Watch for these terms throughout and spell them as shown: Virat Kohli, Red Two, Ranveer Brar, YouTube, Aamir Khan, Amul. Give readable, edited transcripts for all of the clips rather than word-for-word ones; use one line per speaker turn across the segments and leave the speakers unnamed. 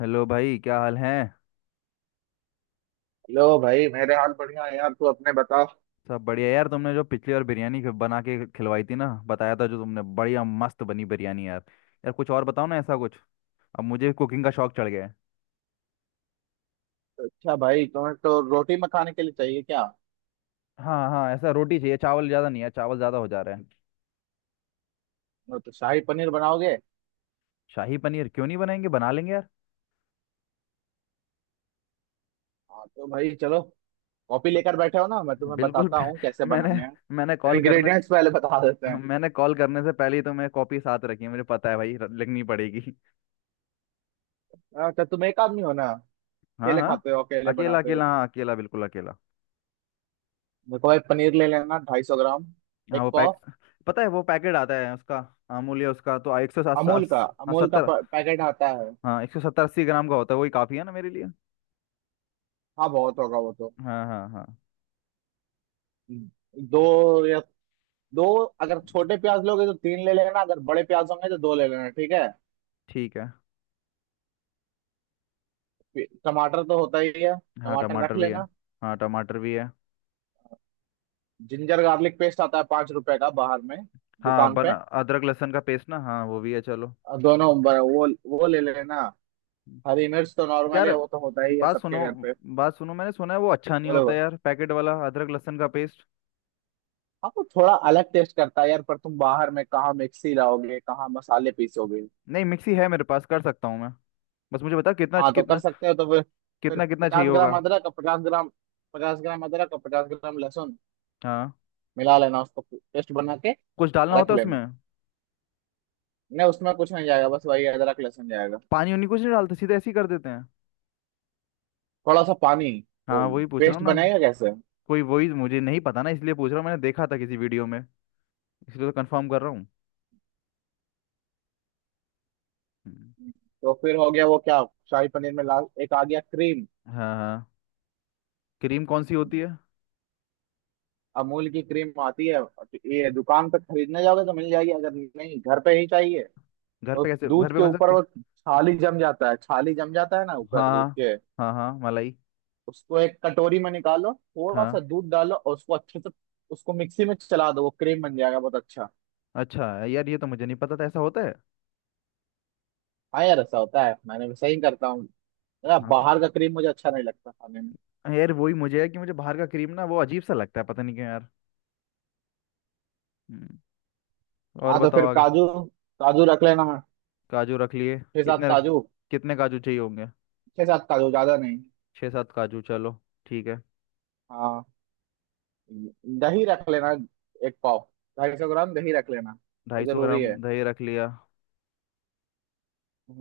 Hello भाई, क्या हाल है?
लो भाई मेरे हाल बढ़िया है यार, तू अपने बता।
सब बढ़िया यार। तुमने जो पिछली बार बिरयानी बना के खिलवाई थी ना, बताया था जो तुमने, बढ़िया मस्त बनी बिरयानी यार। यार कुछ और बताओ ना ऐसा कुछ। अब मुझे कुकिंग का शौक चढ़ गया है।
अच्छा भाई तुम्हें तो रोटी में खाने के लिए चाहिए क्या?
हाँ, हाँ, ऐसा रोटी चाहिए। चावल ज़्यादा नहीं है, चावल ज़्यादा हो जा रहे हैं।
और तो शाही पनीर बनाओगे।
शाही पनीर क्यों नहीं बनाएंगे, बना लेंगे यार।
हाँ तो भाई चलो। कॉपी
ब-
लेकर बैठे हो ना, मैं तुम्हें
बिल्कुल।
बताता हूँ कैसे
मैंने
बनाने
मैंने
हैं।
कॉल करने
इंग्रेडिएंट्स पहले बता देते हैं।
मैंने कॉल करने से पहले ही तो मैं कॉपी साथ रखी है, मुझे पता है भाई लिखनी पड़ेगी।
अच्छा तुम एक आदमी हो ना।
हाँ,
अकेले
हाँ,
खाते हो, अकेले
अकेला
बनाते हो।
अकेला, हाँ, अकेला बिल्कुल अकेला।
देखो भाई, पनीर ले लेना 250 ग्राम।
हाँ,
एक
वो पैक
पाव।
पता है वो पैकेट आता है उसका। अमूल्य, उसका तो 107।
अमूल का
हाँ,
अमूल का
70।
प- पैकेट आता है।
हाँ, 170 80 ग्राम का होता है, वही काफ़ी है ना मेरे लिए।
हाँ बहुत होगा वो तो।
हाँ, हाँ, हाँ।
हम्म, दो या दो, अगर छोटे प्याज लोगे तो तीन ले लेना, अगर बड़े प्याज होंगे तो दो ले लेना, ठीक है।
ठीक है।
टमाटर तो होता ही है।
हाँ,
टमाटर
टमाटर
रख
भी है।
लेना।
हाँ, टमाटर भी है।
जिंजर गार्लिक पेस्ट आता है 5 रुपए का बाहर में
हाँ,
दुकान
बना।
पे।
अदरक लहसुन का पेस्ट ना, हाँ, वो भी है, चलो।
और दोनों वो ले लेना। हरी मिर्च तो नॉर्मल है,
यार,
वो तो होता ही है
बात
सबके
सुनो,
घर पे।
बात सुनो, मैंने सुना है वो अच्छा नहीं
बोले
होता
वो,
यार, पैकेट वाला अदरक लहसुन का पेस्ट।
हाँ वो थोड़ा अलग टेस्ट करता है यार, पर तुम बाहर में कहाँ मिक्सी लाओगे, कहाँ मसाले पीसोगे?
नहीं, मिक्सी है मेरे पास, कर सकता हूँ मैं। बस मुझे बता कितना
हाँ तो कर
कितना।
सकते हो तो फिर। फिर
कितना कितना चाहिए
पचास
होगा?
ग्राम अदरक और पचास ग्राम पचास ग्राम अदरक और पचास ग्राम लहसुन।
हाँ।
मिला लेना उसको, पेस्ट बना के
कुछ डालना
रख
होता है उसमें?
लेना। नहीं, उसमें कुछ नहीं जाएगा, बस वही अदरक लहसुन जाएगा।
पानी उनी कुछ नहीं डालते, सीधे ऐसे ही कर देते हैं?
थोड़ा सा पानी। वो
हाँ, वही पूछ रहा हूँ
पेस्ट
ना।
बनेगा कैसे?
कोई वही मुझे नहीं पता ना, इसलिए पूछ रहा हूँ, मैंने देखा था किसी वीडियो में। इसलिए तो कंफर्म कर रहा हूँ। हम्म।
तो फिर हो गया वो, क्या? शाही पनीर में ला एक आ गया क्रीम।
हाँ, हाँ। क्रीम कौन सी होती है?
अमूल की क्रीम आती है। ये दुकान पे खरीदने जाओगे तो मिल जाएगी, अगर नहीं घर पे ही चाहिए।
घर
तो
पे कैसे,
दूध
घर पे
के
बन
ऊपर
सकती है?
वो छाली जम जाता है, ना ऊपर
हाँ,
दूध के।
हाँ, हाँ, हाँ, मलाई।
उसको एक कटोरी में निकालो, थोड़ा
हाँ।
सा दूध डालो और उसको अच्छे से उसको मिक्सी में चला दो, वो क्रीम बन जाएगा, बहुत अच्छा।
अच्छा यार, ये तो मुझे नहीं पता था ऐसा होता है।
हाँ यार ऐसा होता है, मैंने भी सही करता हूँ। यार,
हाँ तो,
बाहर का क्रीम मुझे अच्छा नहीं लगता खाने में।
यार वही मुझे है कि मुझे बाहर का क्रीम ना, वो अजीब सा लगता है, पता नहीं क्यों यार। हम्म, और
हाँ तो
बताओ
फिर
आगे।
काजू। काजू रख लेना।
काजू रख लिए।
छह सात
कितने?
काजू।
कितने काजू चाहिए होंगे?
छह सात काजू, ज्यादा नहीं।
छः सात काजू, चलो। ठीक है।
हाँ। दही रख लेना, एक पाव, 250 ग्राम दही रख लेना। वो
ढाई सौ
जरूरी
ग्राम
है।
दही रख लिया।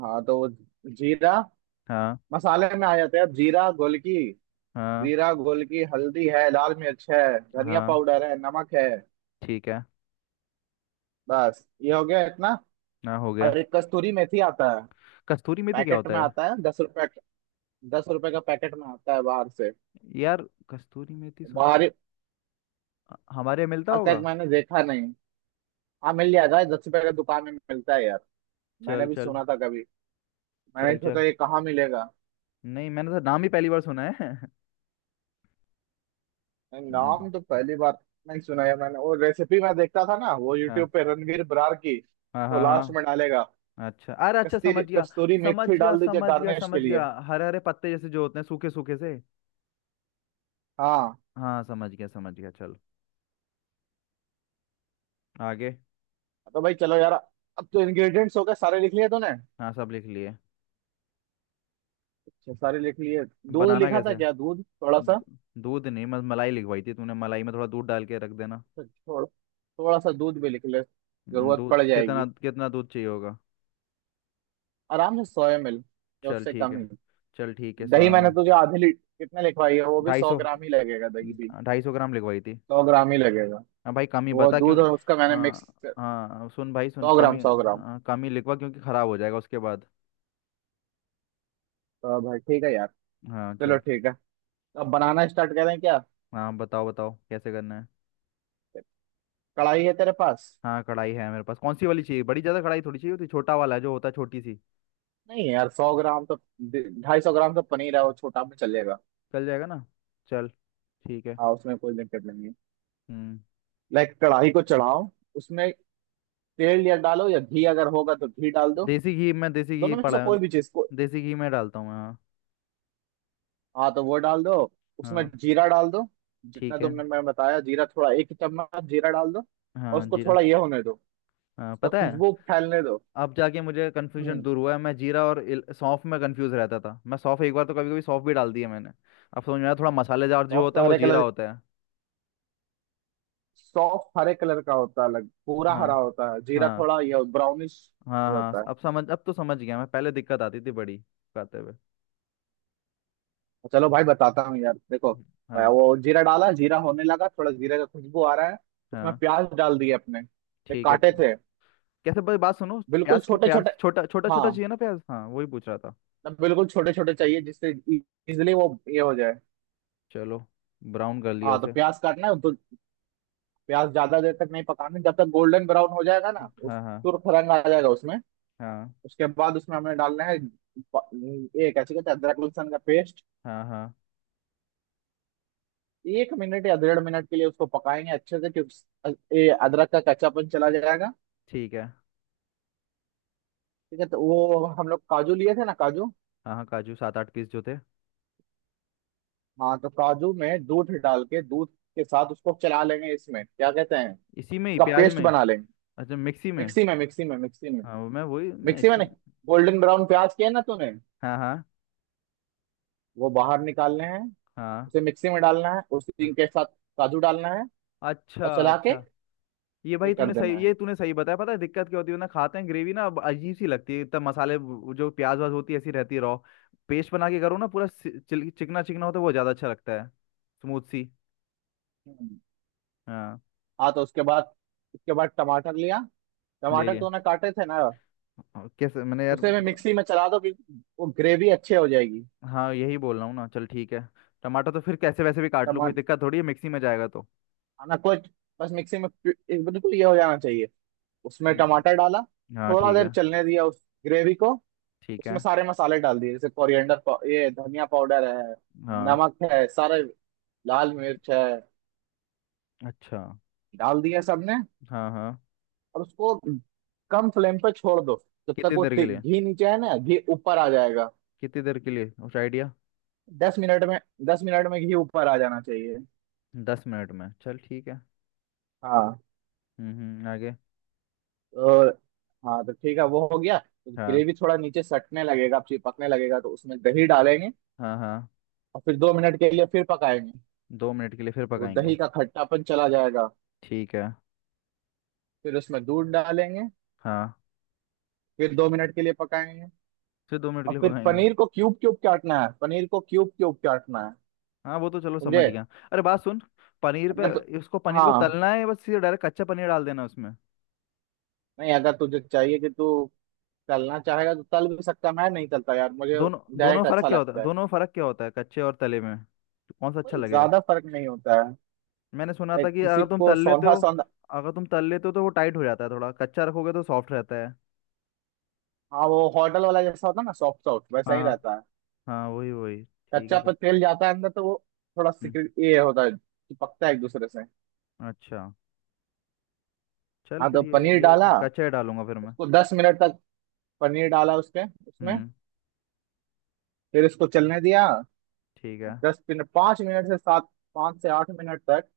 हाँ तो वो जीरा
हाँ,
मसाले में आ जाते हैं, अब जीरा गोलकी।
हाँ,
जीरा गोलकी, हल्दी है, लाल मिर्च है, धनिया
हाँ।
पाउडर है, नमक है।
ठीक है।
बस ये हो गया इतना।
ना, हो गया।
और एक कस्तूरी मेथी आता है।
कस्तूरी मेथी क्या
पैकेट
होता
में
है?
आता है 10 रुपए। दस रुपए का पैकेट में आता है बाहर से।
यार, कस्तूरी मेथी सुना?
बाहर,
हमारे यहाँ मिलता
आज
होगा।
तक मैंने देखा नहीं। हाँ मिल जाएगा, 10 रुपए का दुकान में मिलता है यार। मैंने
चल,
भी
चल।
सुना था कभी। मैंने
चल,
सोचा
चल।
ये कहाँ मिलेगा।
नहीं, मैंने तो नाम ही पहली बार सुना है।
मैंने
हम्म।
नाम तो पहली बार नहीं सुना है मैंने। और रेसिपी मैं देखता था ना वो,
हाँ,
यूट्यूब पे, रणवीर बरार की।
हाँ,
तो
हाँ,
लास्ट में
हाँ।
डालेगा।
अच्छा, अरे, अच्छा, समझ
कस्तूरी
गया।
कस्तूरी
समझ
मेथी
गया,
डाल दीजिए
समझ गया,
गार्निश
समझ
के लिए।
गया, हरे हरे पत्ते जैसे जो होते हैं, सूखे सूखे से।
हाँ
हाँ, समझ गया, समझ गया, चल। आगे।
तो भाई चलो यार। अब तो इंग्रेडिएंट्स हो गए, सारे लिख लिए तूने?
हाँ, सब लिख लिए।
अच्छा सारे लिख लिए। दूध
बनाना
लिखा था
कैसे?
क्या? दूध थोड़ा सा,
दू- दूध नहीं, मत मलाई लिखवाई थी तूने, मलाई में थोड़ा दूध डाल के रख देना।
थोड़ा थोड़ा सा दूध भी लिख ले। जरूरत पड़
दूध कितना
जाएगी।
कितना दूध चाहिए होगा?
आराम से 100 ml या
चल,
उससे
ठीक
कम ही।
है। चल, ठीक है
दही मैंने
सोयामन।
तुझे आधे लीटर कितने लिखवाई है, वो भी
ढाई
सौ
सौ
ग्राम ही लगेगा, दही भी
250 ग्राम लिखवाई थी।
100 ग्राम ही लगेगा।
हाँ भाई, कमी
वो
बता क्यों।
दूध और उसका मैंने मिक्स
हाँ,
कर,
हाँ, सुन भाई सुन,
सौ ग्राम
कमी,
सौ ग्राम
हाँ, कमी लिखवा, क्योंकि ख़राब हो जाएगा उसके बाद।
तो भाई ठीक है यार।
हाँ,
चलो
चल।
ठीक है। अब बनाना स्टार्ट करें क्या?
हाँ, बताओ बताओ कैसे करना है।
कढ़ाई है तेरे पास?
हाँ, कढ़ाई है मेरे पास। कौन सी वाली चाहिए? बड़ी ज़्यादा कढ़ाई थोड़ी चाहिए होती, छोटा वाला है जो होता है छोटी सी।
नहीं यार 100 ग्राम तो, 250 ग्राम तो पनीर है, वो छोटा भी चलेगा।
चल जाएगा ना? चल। ठीक है।
हाँ उसमें कोई दिक्कत नहीं है।
हम्म
लाइक कढ़ाई को चढ़ाओ। उसमें तेल या डालो या घी, अगर होगा तो घी डाल दो।
देसी घी
दोनों में से
पड़ा है।
कोई भी चीज को।
देसी घी मैं डालता हूँ, हाँ।
हाँ तो वो डाल दो, उसमें
हाँ,
जीरा डाल दो। जितना
ठीक है।
तुमने मैं बताया, जीरा थोड़ा, एक चम्मच जीरा डाल दो। और
हाँ,
उसको
जीरा।
थोड़ा ये होने दो।
हाँ,
उसका
पता है।
खुशबू फैलने दो।
अब जाके मुझे कन्फ्यूजन
हम्म।
दूर हुआ है, मैं जीरा और सौंफ में कंफ्यूज रहता था, मैं सौंफ एक बार तो, कभी कभी सौंफ भी डाल दी है मैंने। अब समझ में आया, थोड़ा मसालेदार जो
सॉस
होता
तो
है वो
हरे
जीरा
कलर,
होता है।
सॉफ्ट हरे कलर का होता है अलग, पूरा
हाँ,
हरा होता है, जीरा
हाँ,
थोड़ा ये ब्राउनिश।
हाँ,
ये
हाँ,
होता है।
अब तो समझ गया। मैं पहले दिक्कत आती थी बड़ी खाते हुए।
चलो भाई बताता हूँ यार, देखो। मैं
हाँ,
वो जीरा डाला, जीरा होने लगा थोड़ा, जीरे का खुशबू आ रहा है। उसमें
हाँ,
प्याज डाल दिए, अपने ये
ठीक है।
काटे थे
कैसे भाई, बात सुनो।
बिल्कुल छोटे
प्याज
छोटे।
छोटा छोटा छोटा
हाँ
चाहिए ना प्याज? हाँ, वही पूछ रहा था।
बिल्कुल छोटे छोटे चाहिए, जिससे इजिली वो ये हो जाए।
चलो। ब्राउन कर लिया
हाँ तो
उसे।
प्याज काटना है तो, प्याज ज्यादा देर तक नहीं पकाना, जब तक गोल्डन ब्राउन हो जाएगा ना, उस
हाँ, हाँ,
तुरफ रंग आ जाएगा उसमें।
हाँ।
उसके बाद उसमें हमने डालना है ये कैसे कहते हैं, अदरक लहसुन का पेस्ट।
हाँ, हाँ,
1 मिनट या 1.5 मिनट के लिए उसको पकाएंगे अच्छे से, क्योंकि अ- ये अदरक का कच्चापन चला जाएगा।
ठीक है।
ठीक है। तो वो हम लोग काजू लिए थे ना, काजू।
हाँ, हाँ, काजू सात आठ पीस जो थे।
हाँ तो काजू में दूध डाल के, दूध के साथ उसको चला लेंगे, इसमें क्या कहते हैं,
इसी में ही,
उसका
प्याज
पेस्ट
में?
बना लेंगे।
अच्छा, मिक्सी में?
मिक्सी में, मिक्सी में, मिक्सी में।
हाँ, वो मैं वही मैं
मिक्सी में
इसमें।
नहीं, गोल्डन ब्राउन प्याज किए ना तूने,
हाँ, हाँ,
वो बाहर निकालने हैं।
हाँ,
उसे मिक्सी में डालना है,
हाँ।
उसी के साथ काजू डालना है
अच्छा,
और चला के
अच्छा।
ये कर देना है।
ये तूने सही बताया। पता है दिक्कत क्या होती है ना, खाते हैं ग्रेवी ना, अब अजीब सी लगती है, इतना मसाले, वो जो प्याज वाज होती है ऐसी रहती है, रॉ। पेस्ट बना के करो ना, पूरा चिकना चिकना होता है, वो ज़्यादा अच्छा लगता है। स्मूथ सी।
हम्म।
हाँ।
हाँ तो उसके बाद, टमाटर लिया,
ले
टमाटर
लिया।
तूने काटे थे ना?
और कैसे मैंने यार
उसे मैं
ब-
मिक्सी में चला दो कि वो ग्रेवी अच्छे हो जाएगी।
हाँ, यही बोल रहा हूँ ना, चल, ठीक है। टमाटर तो फिर कैसे वैसे भी काट लूँ, कोई
टमाटर
दिक्कत थोड़ी है, मिक्सी में जाएगा तो।
खाना को, बस मिक्सी में एक बिल्कुल ये हो जाना चाहिए। उसमें टमाटर
हम्म।
डाला,
हाँ,
थोड़ा
ठीक
देर
है,
चलने दिया उस ग्रेवी को।
ठीक
उसमें
है।
सारे मसाले डाल दिए, जैसे कोरिएंडर ये धनिया पाउडर है,
हाँ।
नमक है सारे, लाल मिर्च है,
अच्छा।
डाल दिया सबने।
हाँ, हाँ।
और उसको कम फ्लेम पे छोड़ दो, जब तक
कितनी
वो
देर के लिए
घी नीचे है ना, घी ऊपर आ जाएगा।
कितनी देर के लिए उस आइडिया?
10 मिनट में, 10 मिनट में घी ऊपर आ जाना चाहिए।
10 मिनट में। चल, ठीक है।
हाँ
हम्म। आगे।
तो, हाँ तो ठीक है वो हो गया, तो
हाँ।
ग्रेवी थोड़ा नीचे सटने लगेगा, चिपकने लगेगा तो उसमें दही डालेंगे।
हाँ, हाँ।
और फिर 2 मिनट के लिए फिर पकाएंगे।
दो मिनट के लिए फिर
तो
पकाएंगे।
दही का खट्टापन चला जाएगा।
ठीक है।
फिर उसमें दूध डालेंगे।
हाँ।
फिर दो मिनट के लिए पकाएंगे।
फिर 2 मिनट के
और
लिए
फिर
पकाएंगे।
पनीर को क्यूब क्यूब काटना है,
हाँ, वो तो चलो समझ
समझे?
गया। अरे, बात सुन। पनीर पे,
अगर तो,
इसको पनीर को
हाँ,
तलना है या बस सीधे डायरेक्ट कच्चा पनीर डाल देना उसमें?
नहीं अगर तुझे चाहिए कि तू तलना चाहेगा तो तल भी सकता है, मैं नहीं तलता यार, मुझे
दोनों दोनों में
डायरेक्ट
फर्क
अच्छा
क्या होता है
लगता है।
दोनों में फर्क क्या होता है, कच्चे और तले में? तो कौन सा अच्छा
कोई
लगेगा?
ज्यादा फर्क नहीं होता है।
मैंने सुना था
लाइक
कि
किसी
अगर तुम
को
तल लेते
सौंधा
हो
सौंधा।
अगर तुम तल लेते हो तो वो टाइट हो जाता है, थोड़ा कच्चा रखोगे तो सॉफ्ट रहता है।
हाँ वो होटल वाला जैसा होता है ना, सॉफ्ट सॉफ्ट वैसा
हाँ,
ही
हाँ।
रहता है।
हाँ, वही वही, ठीक है
कच्चा
फिर।
पर तेल जाता है अंदर तो वो थोड़ा
हम्म,
सिक्रेट ये होता है, चिपकता है एक दूसरे से।
अच्छा। चल
हाँ
फिर
तो
ये
पनीर
ये
डाला।
कच्चा ही डालूंगा फिर मैं।
उसको 10 मिनट तक, पनीर डाला उसके, उसमें
हम्म,
फिर इसको चलने दिया।
ठीक है।
10 मिनट, 5 मिनट से सात, पाँच से 8 मिनट तक,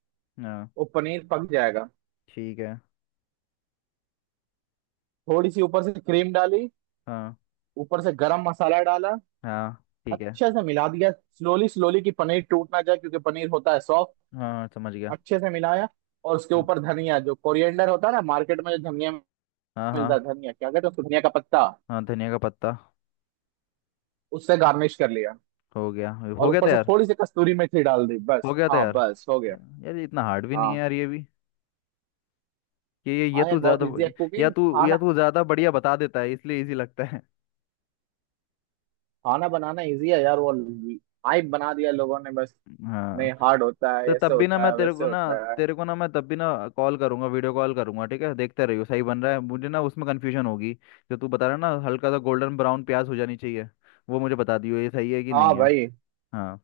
हाँ,
वो पनीर पक जाएगा।
ठीक है।
थोड़ी सी ऊपर से क्रीम डाली।
हाँ,
ऊपर से गरम मसाला डाला।
हाँ, ठीक है।
अच्छे से मिला दिया, स्लोली स्लोली कि पनीर टूट ना जाए, क्योंकि पनीर होता है सॉफ्ट।
हाँ, समझ गया।
अच्छे से मिलाया। और उसके
हाँ,
ऊपर धनिया, जो कोरिएंडर होता है ना, मार्केट में जो धनिया
हाँ, हाँ।
मिलता है धनिया, क्या कहते हैं उसको, धनिया का पत्ता।
हाँ, धनिया का पत्ता।
उससे गार्निश कर लिया।
हो गया। हो
और
गया
ऊपर से
तैयार।
थोड़ी सी कस्तूरी मेथी डाल दी,
हो
बस
गया
हाँ
तैयार।
बस हो गया।
यार, ये इतना हार्ड भी नहीं है
हाँ।
यार, ये भी ये
हाँ
तू
यार बहुत
ज़्यादा।
इजी है
या
कुकिंग
तू या
खाना,
तू ज़्यादा बढ़िया बता देता है, इसलिए इजी लगता है।
खाना बनाना इजी है यार, वो हाइप बना दिया लोगों ने बस।
हाँ।
नहीं हार्ड होता है,
तो तब
ऐसे
भी ना
होता
मैं
है, वैसे होता है।
तेरे को ना मैं तब भी ना कॉल करूंगा, वीडियो कॉल करूंगा, ठीक है? देखते रहियो सही बन रहा है, मुझे ना उसमें कन्फ्यूजन होगी। जो तू बता रहा है ना, हल्का सा गोल्डन ब्राउन प्याज हो जानी चाहिए। वो मुझे बता दियो, ये सही है कि
हाँ
नहीं है।
भाई।
हाँ।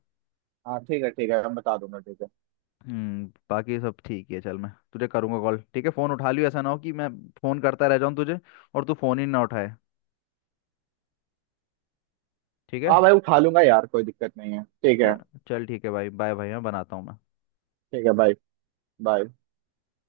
हाँ ठीक है, ठीक है, मैं बता दूंगा, ठीक है।
बाकी सब ठीक है, चल, मैं तुझे करूंगा कॉल, ठीक है? फ़ोन उठा लियो, ऐसा ना हो कि मैं फ़ोन करता रह जाऊँ तुझे, और तू फ़ोन ही ना उठाए। ठीक है।
हाँ भाई उठा लूंगा यार, कोई दिक्कत नहीं है, ठीक है।
चल। चल, ठीक है भाई, बाय भाई, मैं बनाता हूँ मैं।
ठीक है बाय। बाय।